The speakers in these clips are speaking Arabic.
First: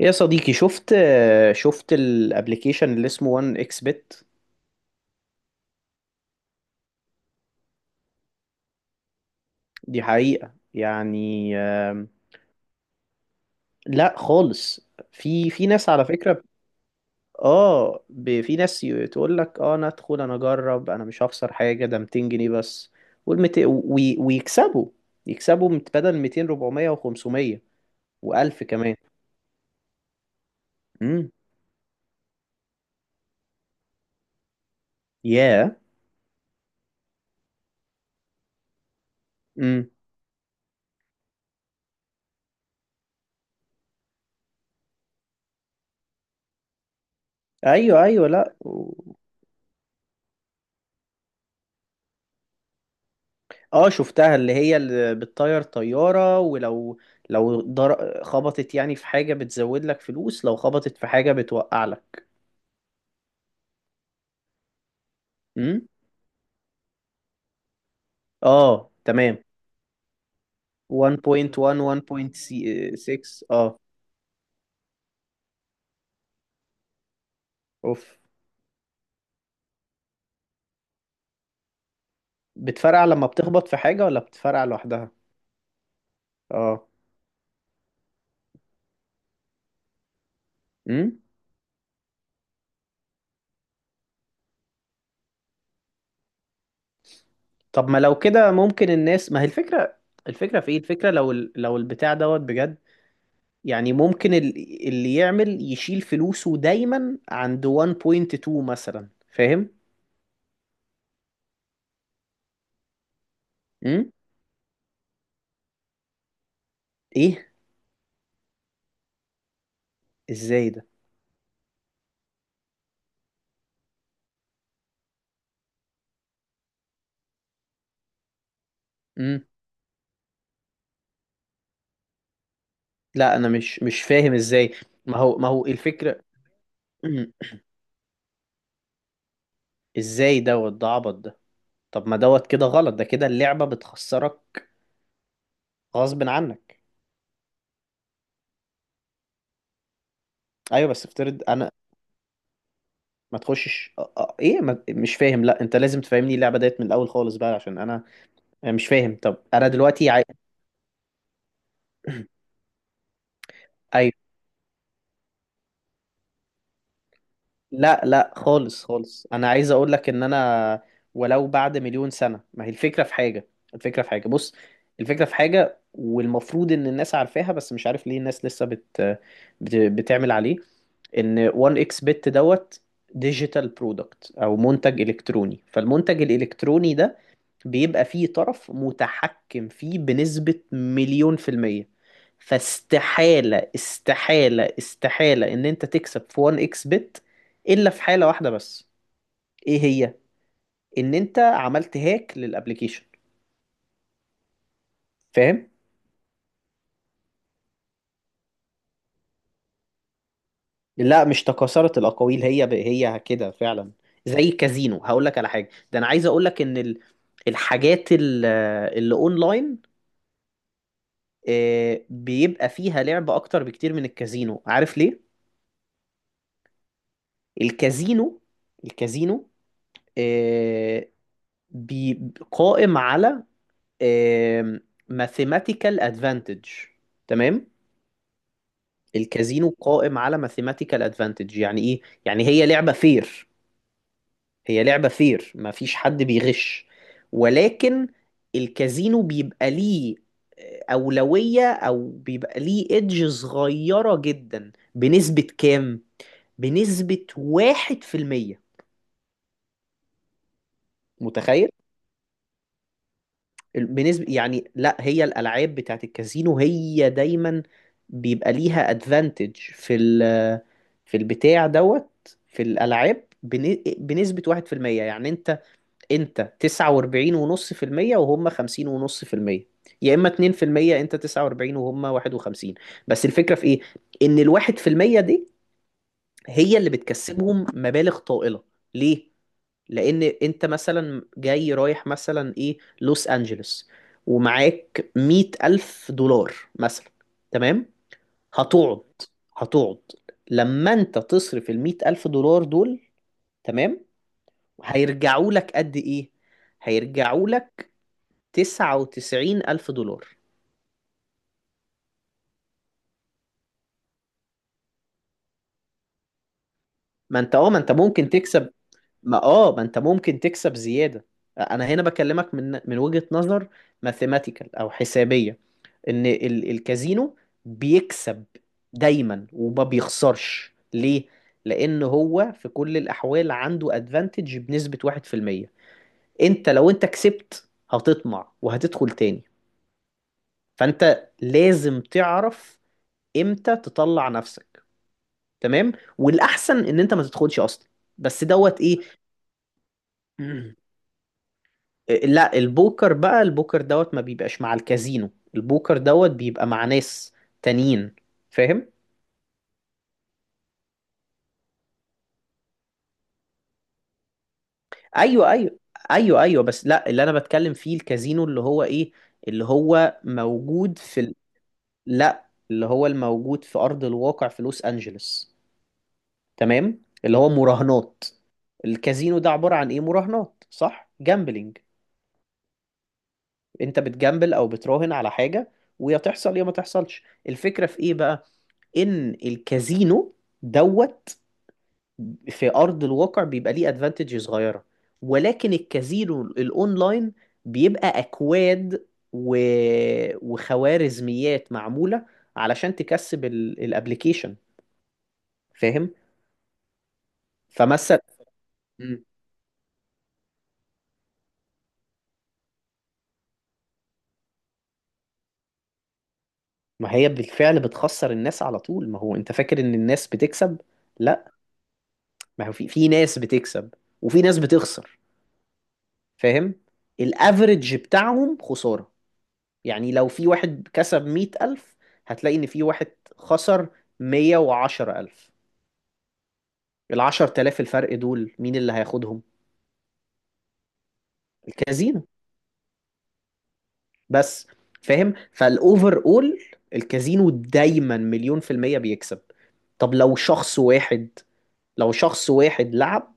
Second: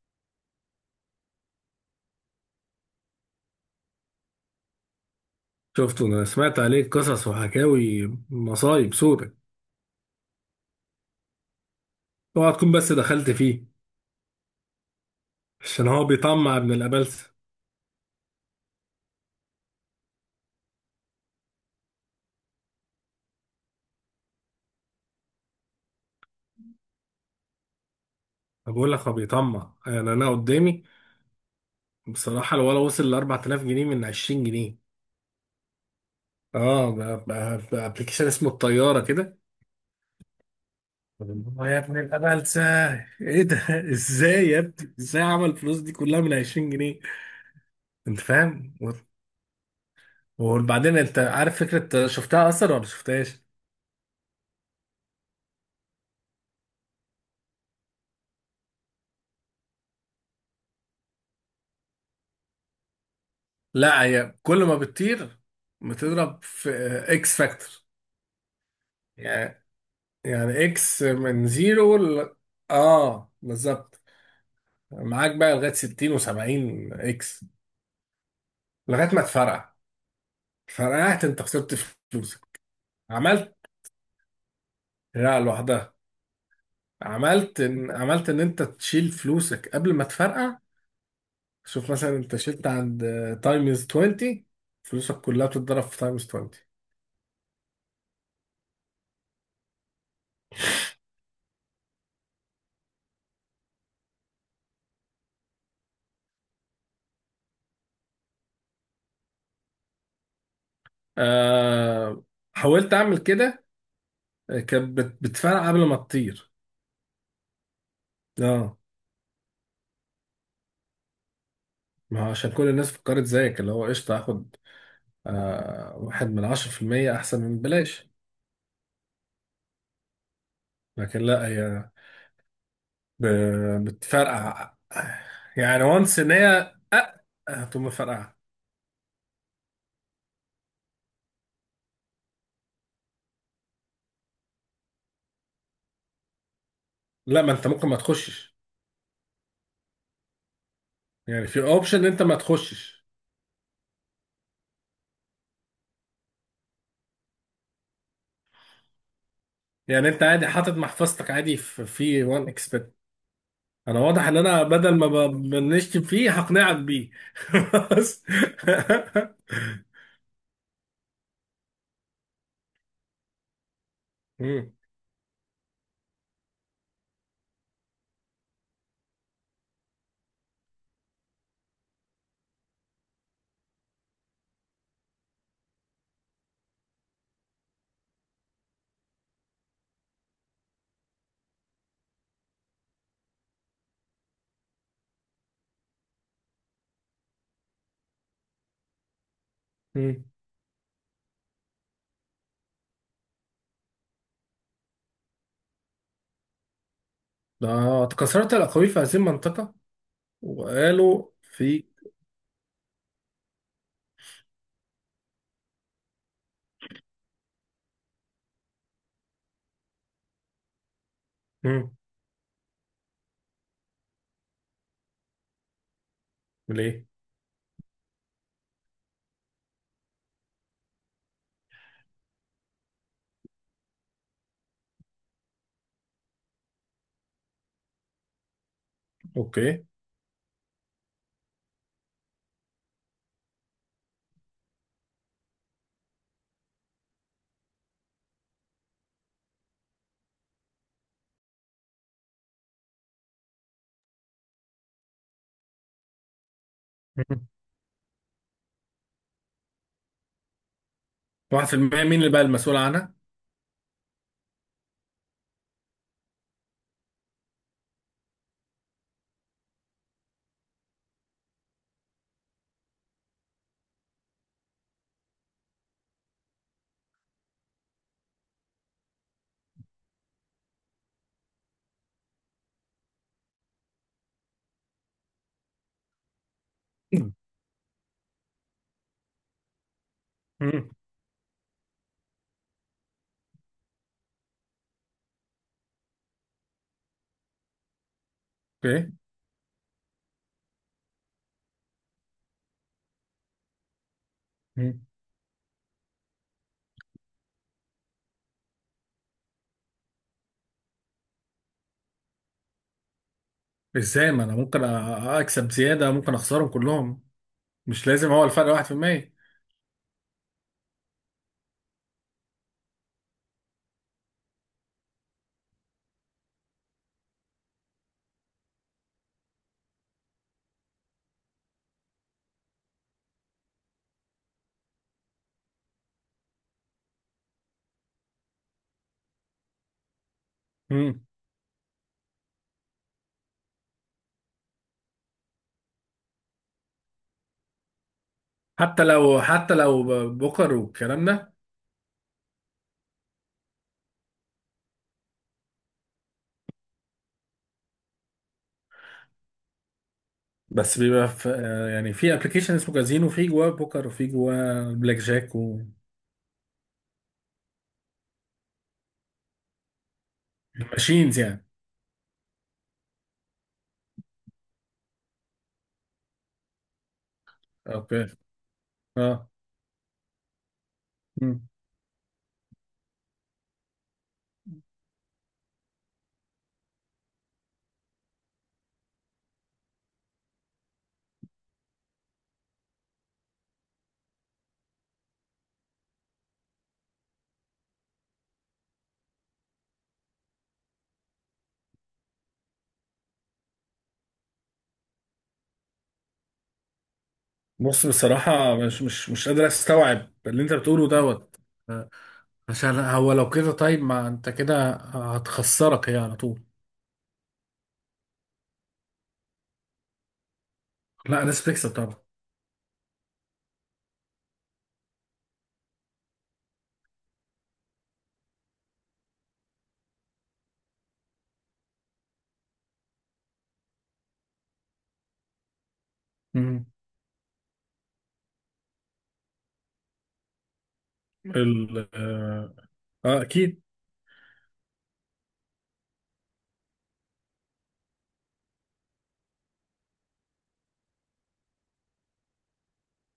يا صديقي، شفت الابليكيشن اللي اسمه 1 اكس بت. شفته. انا سمعت عليه قصص وحكاوي، مصايب سودة. دي حقيقة يعني. اوعى تكون بس دخلت فيه، لا خالص. في عشان ناس، هو على فكرة. بيطمع ابن الابلسه. اه، في ناس تقول لك: اه، انا ادخل، انا اجرب، انا مش هخسر حاجة، ده 200 جنيه بس. ويكسبوا بدل 200، 400 و500 و1000 انا بقول كمان. لك هو بيطمع، يعني انا قدامي امم. بصراحه الولا وصل ل 4000 جنيه من 20 جنيه. ياه. اه ب- بابلكيشن اسمه الطياره كده. امم. آه يا ابن الابلسه، ايه ده ازاي يا ابني، ازاي عمل الفلوس دي كلها من 20 جنيه؟ ايوه، انت ايوه، لا. فاهم وبعدين انت عارف فكره شفتها اصلا ولا شفتهاش؟ اه، شفتها، اللي هي اللي بتطير طيارة. ولو لو خبطت يعني في حاجة بتزود لك فلوس، لو خبطت في حاجة بتوقع لك. لا، هي كل ما بتطير امم. بتضرب في اكس فاكتور. اه، تمام. يعني يعني اكس من 1.1، زيرو ل... اه 1.6، اه. بالظبط، معاك بقى لغايه 60 و70 اكس، اوف. لغايه ما تفرقع. فرقعت، انت خسرت فلوسك. بتفرقع لما عملت. بتخبط في حاجة، ولا بتفرقع لوحدها؟ لا، لوحدها. اه. عملت ان انت تشيل فلوسك قبل ما تفرقع. امم. شوف مثلا، انت شلت عند تايمز 20، فلوسك كلها بتتضرب في تايمز 20. طب ما لو كده ممكن الناس، ما هي الفكرة؟ الفكرة في ايه؟ الفكرة لو لو البتاع دوت بجد، يعني ممكن اللي يعمل يشيل فلوسه دايما عند 1.2 مثلا، فاهم؟ آه... حاولت اعمل كده، امم. كانت بتفرقع قبل ما تطير. ايه. اه، ازاي ده؟ ما هو عشان كل الناس فكرت زيك، اللي هو قشطة هاخد آه واحد من عشرة في المية أحسن من بلاش. امم. لكن لا، هي لا، انا مش مش فاهم بتفرقع. ازاي. ما هو يعني وانس الفكره. إن هي مم. هتقوم مفرقعة. ازاي دوت؟ ده عبط ده. طب ما دوت كده غلط، ده كده اللعبه بتخسرك غصب عنك. لا، ما أنت ممكن ما تخشش، ايوه، بس افترض يعني في انا. أوبشن إن أنت ما تخشش. ما تخشش ايه، ما... مش فاهم. لا، انت لازم تفهمني اللعبه ديت من الاول خالص بقى عشان انا. أنا مش فاهم. طب انا يعني دلوقتي أنت عادي حاطط محفظتك عادي في وان اكسبت. أنا ايوه. واضح إن أنا بدل ما بنشتم فيه هقنعك بيه. لا بس لا خالص خالص، انا عايز اقول لك ان انا، ولو بعد مليون سنة. ما هي الفكرة في حاجة؟ الفكرة في حاجة، بص. الفكرة في حاجة، والمفروض ان الناس عارفاها، بس مش عارف ليه الناس لسه بتعمل عليه. ان 1 اكس بت دوت ديجيتال برودكت، او منتج الكتروني. فالمنتج الالكتروني ده بيبقى فيه طرف متحكم فيه بنسبة مليون في المية. فاستحالة استحالة استحالة ان انت تكسب في 1 اكس بت، الا في حالة واحدة بس. ايه هي؟ مم. ان انت عملت هاك للابليكيشن، فاهم؟ ده، اتكسرت الأقاويل في هذه المنطقة، لا وقالوا مش في. تكاثرت الاقاويل، هي هي كده فعلا. زي كازينو، هقول لك على حاجة. ده انا عايز اقول لك ان الحاجات اللي اونلاين، مم. بيبقى فيها لعب اكتر بكتير من الكازينو. عارف ليه؟ ليه؟ الكازينو، الكازينو، آه، بي قائم على ماثيماتيكال ادفانتج، تمام. الكازينو أوكي. قائم على ماثيماتيكال ادفانتج، يعني ايه؟ يعني هي لعبة فير. هي لعبة فير، ما فيش حد بيغش. ولكن الكازينو بيبقى ليه أولوية، أو بيبقى ليه إدج صغيرة جدا، بنسبة كام؟ بنسبة مم. واحد في المية. واحد متخيل؟ في المية مين اللي بقى المسؤول عنها؟ بنسبة، يعني لا هي الألعاب بتاعت الكازينو هي دايما بيبقى ليها ادفانتج في ال، في البتاع دوت، في الألعاب، بنسبة واحد في المية. يعني انت، انت تسعة واربعين ونص في المية وهم خمسين ونص في المية، يا اما اتنين في المية انت تسعة واربعين وهم واحد وخمسين. بس الفكرة في ايه؟ ان الواحد في المية دي هي اللي مم. بتكسبهم مبالغ طائلة. ليه؟ لان انت مم. مثلا جاي رايح مثلا ايه لوس انجلوس، ومعاك مية الف دولار مثلا، تمام. هتقعد، أوكي. هتقعد لما انت تصرف المية الف دولار دول، تمام. مم. هيرجعوا لك قد ايه؟ هيرجعوا لك تسعة وتسعين الف دولار. إزاي؟ ما أنا ممكن أكسب زيادة، ممكن أخسرهم كلهم. ما انت اه، ما انت مش ممكن لازم، هو تكسب. الفرق 1%. ما اه، ما انت ممكن تكسب زيادة. انا هنا بكلمك من وجهة نظر ماثيماتيكال او حسابية، ان الكازينو بيكسب دايما وما بيخسرش. ليه؟ لان هو في كل الاحوال عنده ادفانتج بنسبة 1%. انت لو انت كسبت هتطمع وهتدخل تاني، مم. فانت لازم تعرف امتى تطلع نفسك، تمام. والاحسن ان انت ما تدخلش اصلا، بس دوت ايه. حتى لو، حتى لو بوكر والكلام ده. لا البوكر بقى، البوكر دوت ما بيبقاش مع الكازينو. البوكر دوت بيبقى مع ناس تانيين، فاهم؟ بس بيبقى في يعني في ابلكيشن اسمه كازينو في جواه بوكر وفي جواه بلاك ايوه جاك ايوه. ايوه ايوه، بس لا اللي انا بتكلم فيه الكازينو اللي هو ايه، اللي هو موجود في وماشينز يعني. لا اللي هو الموجود في ارض الواقع في لوس انجلوس، تمام، اللي هو مراهنات. أوكي. الكازينو أه ده عبارة عن ايه؟ مراهنات، صح؟ جامبلينج. انت بتجامبل او بتراهن على حاجة، ويا تحصل يا ما تحصلش. الفكرة في ايه بقى؟ ان الكازينو دوت في ارض الواقع بيبقى ليه ادفانتج صغيره، ولكن الكازينو الاونلاين بيبقى اكواد و... وخوارزميات معموله علشان تكسب الابلكيشن، فاهم؟ بص فمثلا. بصراحة مش مم. مش مش قادر استوعب اللي انت بتقوله دوت. عشان هو لو كده، طيب ما انت كده هتخسرك هي على طول. ما هي بالفعل بتخسر الناس على طول، ما هو انت فاكر ان الناس بتكسب؟ لا، لا، ناس بتكسب طبعا. ما هو في ناس بتكسب وفي ناس بتخسر، فاهم؟ الافرج بتاعهم خساره. يعني لو في واحد كسب مية ألف، هتلاقي إن في واحد خسر مية وعشرة ألف. مم. العشر تلاف الفرق دول مين اللي هياخدهم؟ ال الكازينو، اه آه، اكيد. بس. فاهم؟ فالأوفر أول الكازينو دايما مليون في المية بيكسب. طب لو شخص واحد، لو شخص واحد لعب،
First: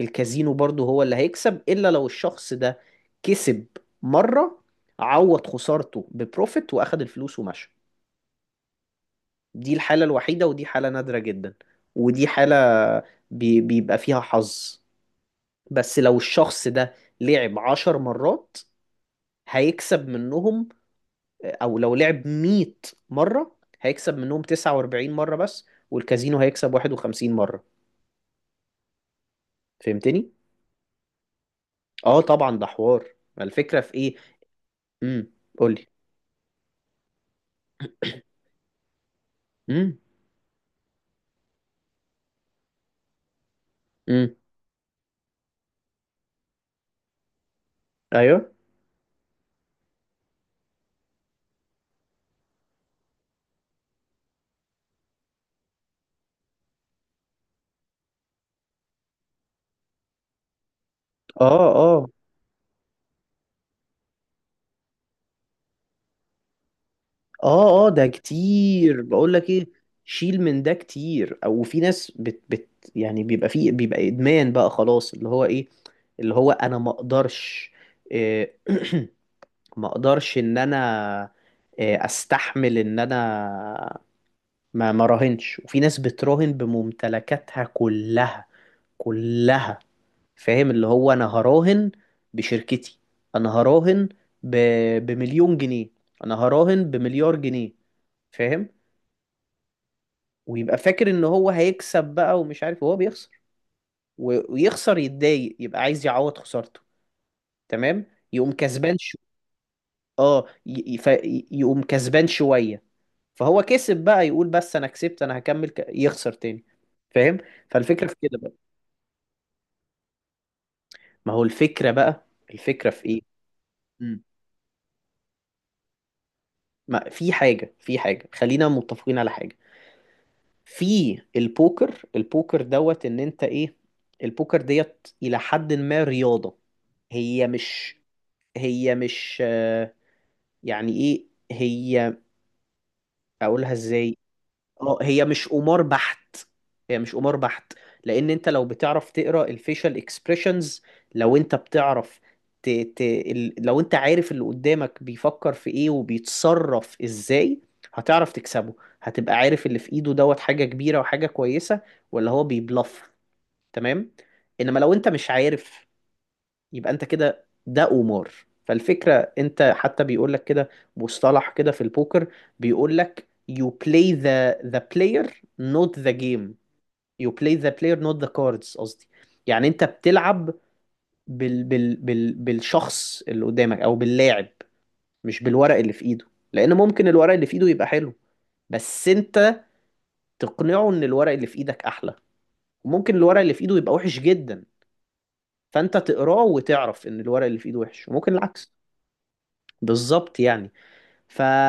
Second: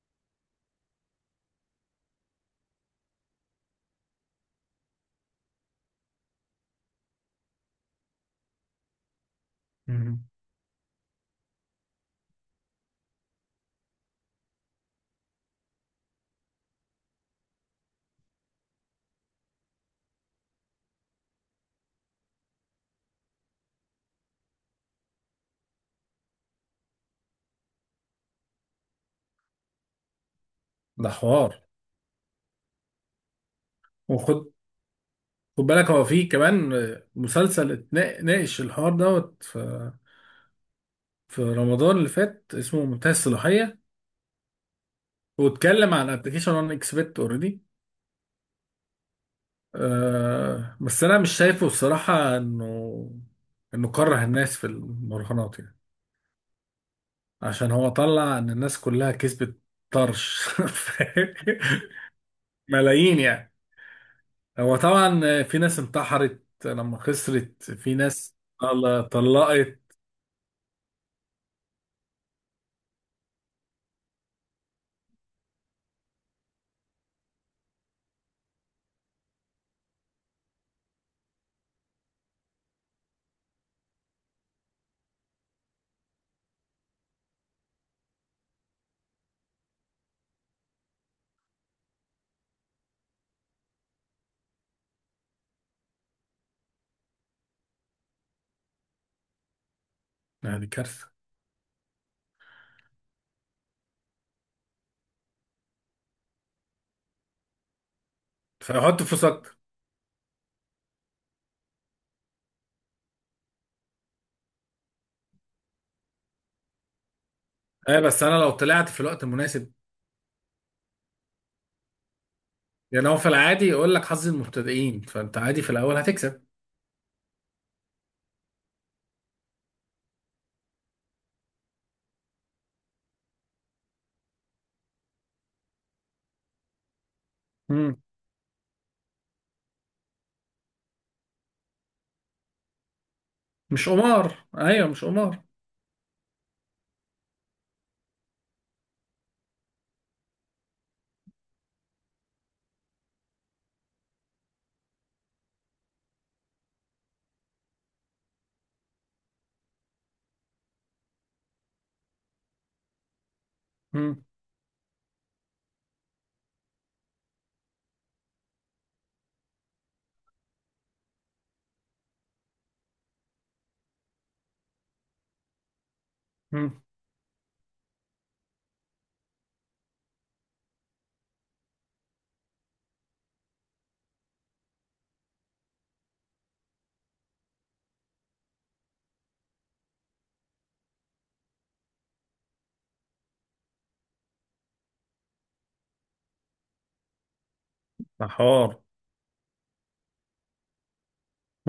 الكازينو برضه هو اللي هيكسب، إلا لو الشخص ده كسب مرة، عوض خسارته ببروفيت وأخد الفلوس ومشى. دي الحالة مم. الوحيدة ودي حالة نادرة جدا. ودي حالة بيبقى فيها حظ. بس لو الشخص ده لعب عشر مرات، هيكسب منهم، أو لو لعب مية مرة، هيكسب منهم تسعة وأربعين مرة بس، والكازينو هيكسب واحد وخمسين مرة. فهمتني؟ ده حوار. اه طبعا، ده حوار. ما الفكرة في ايه؟ وخد امم. خد قولي. بالك، هو فيه كمان مسلسل ناقش الحوار دوت، في امم. في رمضان اللي فات، اسمه منتهى الصلاحية. امم. واتكلم عن ابلكيشن انا اكسبت اوريدي. ايوه. بس انا مش شايفه الصراحة انه كره الناس في المراهنات يعني. عشان هو طلع ان الناس كلها كسبت طرش فاهم؟ اه اه. ملايين يعني. هو طبعا في ناس انتحرت لما خسرت، اه اه، في ده ناس كتير بقول لك ايه. طلقت، شيل من ده كتير، او في ناس بت بت يعني بيبقى فيه، بيبقى ادمان بقى خلاص اللي هو ايه، اللي هو انا ما اقدرش، إيه، ما اقدرش ان انا، استحمل ان انا ما راهنش. وفي ناس بتراهن بممتلكاتها كلها، كلها، فاهم؟ اللي هو انا هراهن بشركتي، انا هراهن ب... بمليون جنيه، انا هراهن بمليار جنيه، فاهم؟ يعني ويبقى فاكر كارثة. ان هو هيكسب بقى ومش عارف وهو بيخسر، ويخسر يتضايق، يبقى عايز يعوض خسارته، تمام. يقوم كسبان فحط فلوس اكتر. اه، يقوم كسبان شوية. فهو كسب بقى يقول بس انا كسبت، انا هكمل يخسر تاني، فاهم؟ ايه، فالفكرة في بس انا كده لو بقى. طلعت في الوقت المناسب، ما هو الفكرة بقى، الفكرة في يعني هو ايه؟ في العادي يقول لك مم. حظ المبتدئين، فانت عادي في الاول هتكسب. ما في حاجة، في حاجة خلينا متفقين على حاجة. في البوكر، البوكر دوت ان انت ايه، البوكر ديت الى حد ما رياضة. هي مم. مش، هي مش يعني ايه، هي، اقولها مش ازاي؟ قمار، ايوه اه، مش هي قمار. مش قمار بحت. هي مش قمار بحت، لان انت لو بتعرف تقرا الفيشال اكسبريشنز، لو انت بتعرف لو انت عارف اللي قدامك بيفكر في ايه وبيتصرف ازاي، هتعرف تكسبه، هتبقى عارف اللي في ايده دوت حاجة كبيرة وحاجة كويسة، ولا هو بيبلف، تمام. مم. انما لو انت مش عارف، يبقى انت كده، ده قمار. فالفكرة، انت حتى بيقول لك كده، مصطلح كده في البوكر، بيقول لك: you play the player not the game. مم. You play the player not the cards، قصدي. يعني انت بتلعب بالشخص اللي قدامك، او باللاعب، مش بالورق اللي في ايده. لان ممكن الورق اللي في ايده يبقى حلو، بس انت تقنعه ان الورق اللي في ايدك احلى، وممكن الورق اللي في ايده يبقى وحش جدا، فانت تقراه وتعرف ان الورق اللي في ايده وحش، ده وممكن حوار. العكس. بالظبط يعني.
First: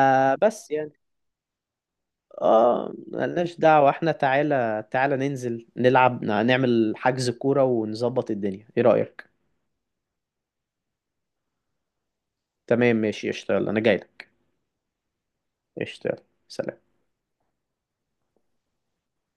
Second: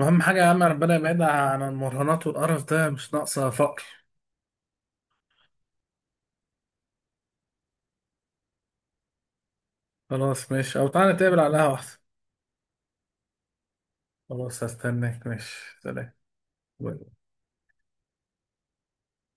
اهم حاجة يا عم، يعني. ربنا يبعدها عن المراهنات والقرف ده، اه، مش ناقصة ملناش فقر. دعوة احنا. تعالى، تعالى ننزل نلعب، نعمل حجز كورة ونظبط الدنيا، ايه رأيك؟ خلاص ماشي، او تعالى نتقابل على القهوة احسن. تمام ماشي، اشتغل، انا جاي لك. خلاص، هستناك ماشي. سلام. اشتغل. سلام.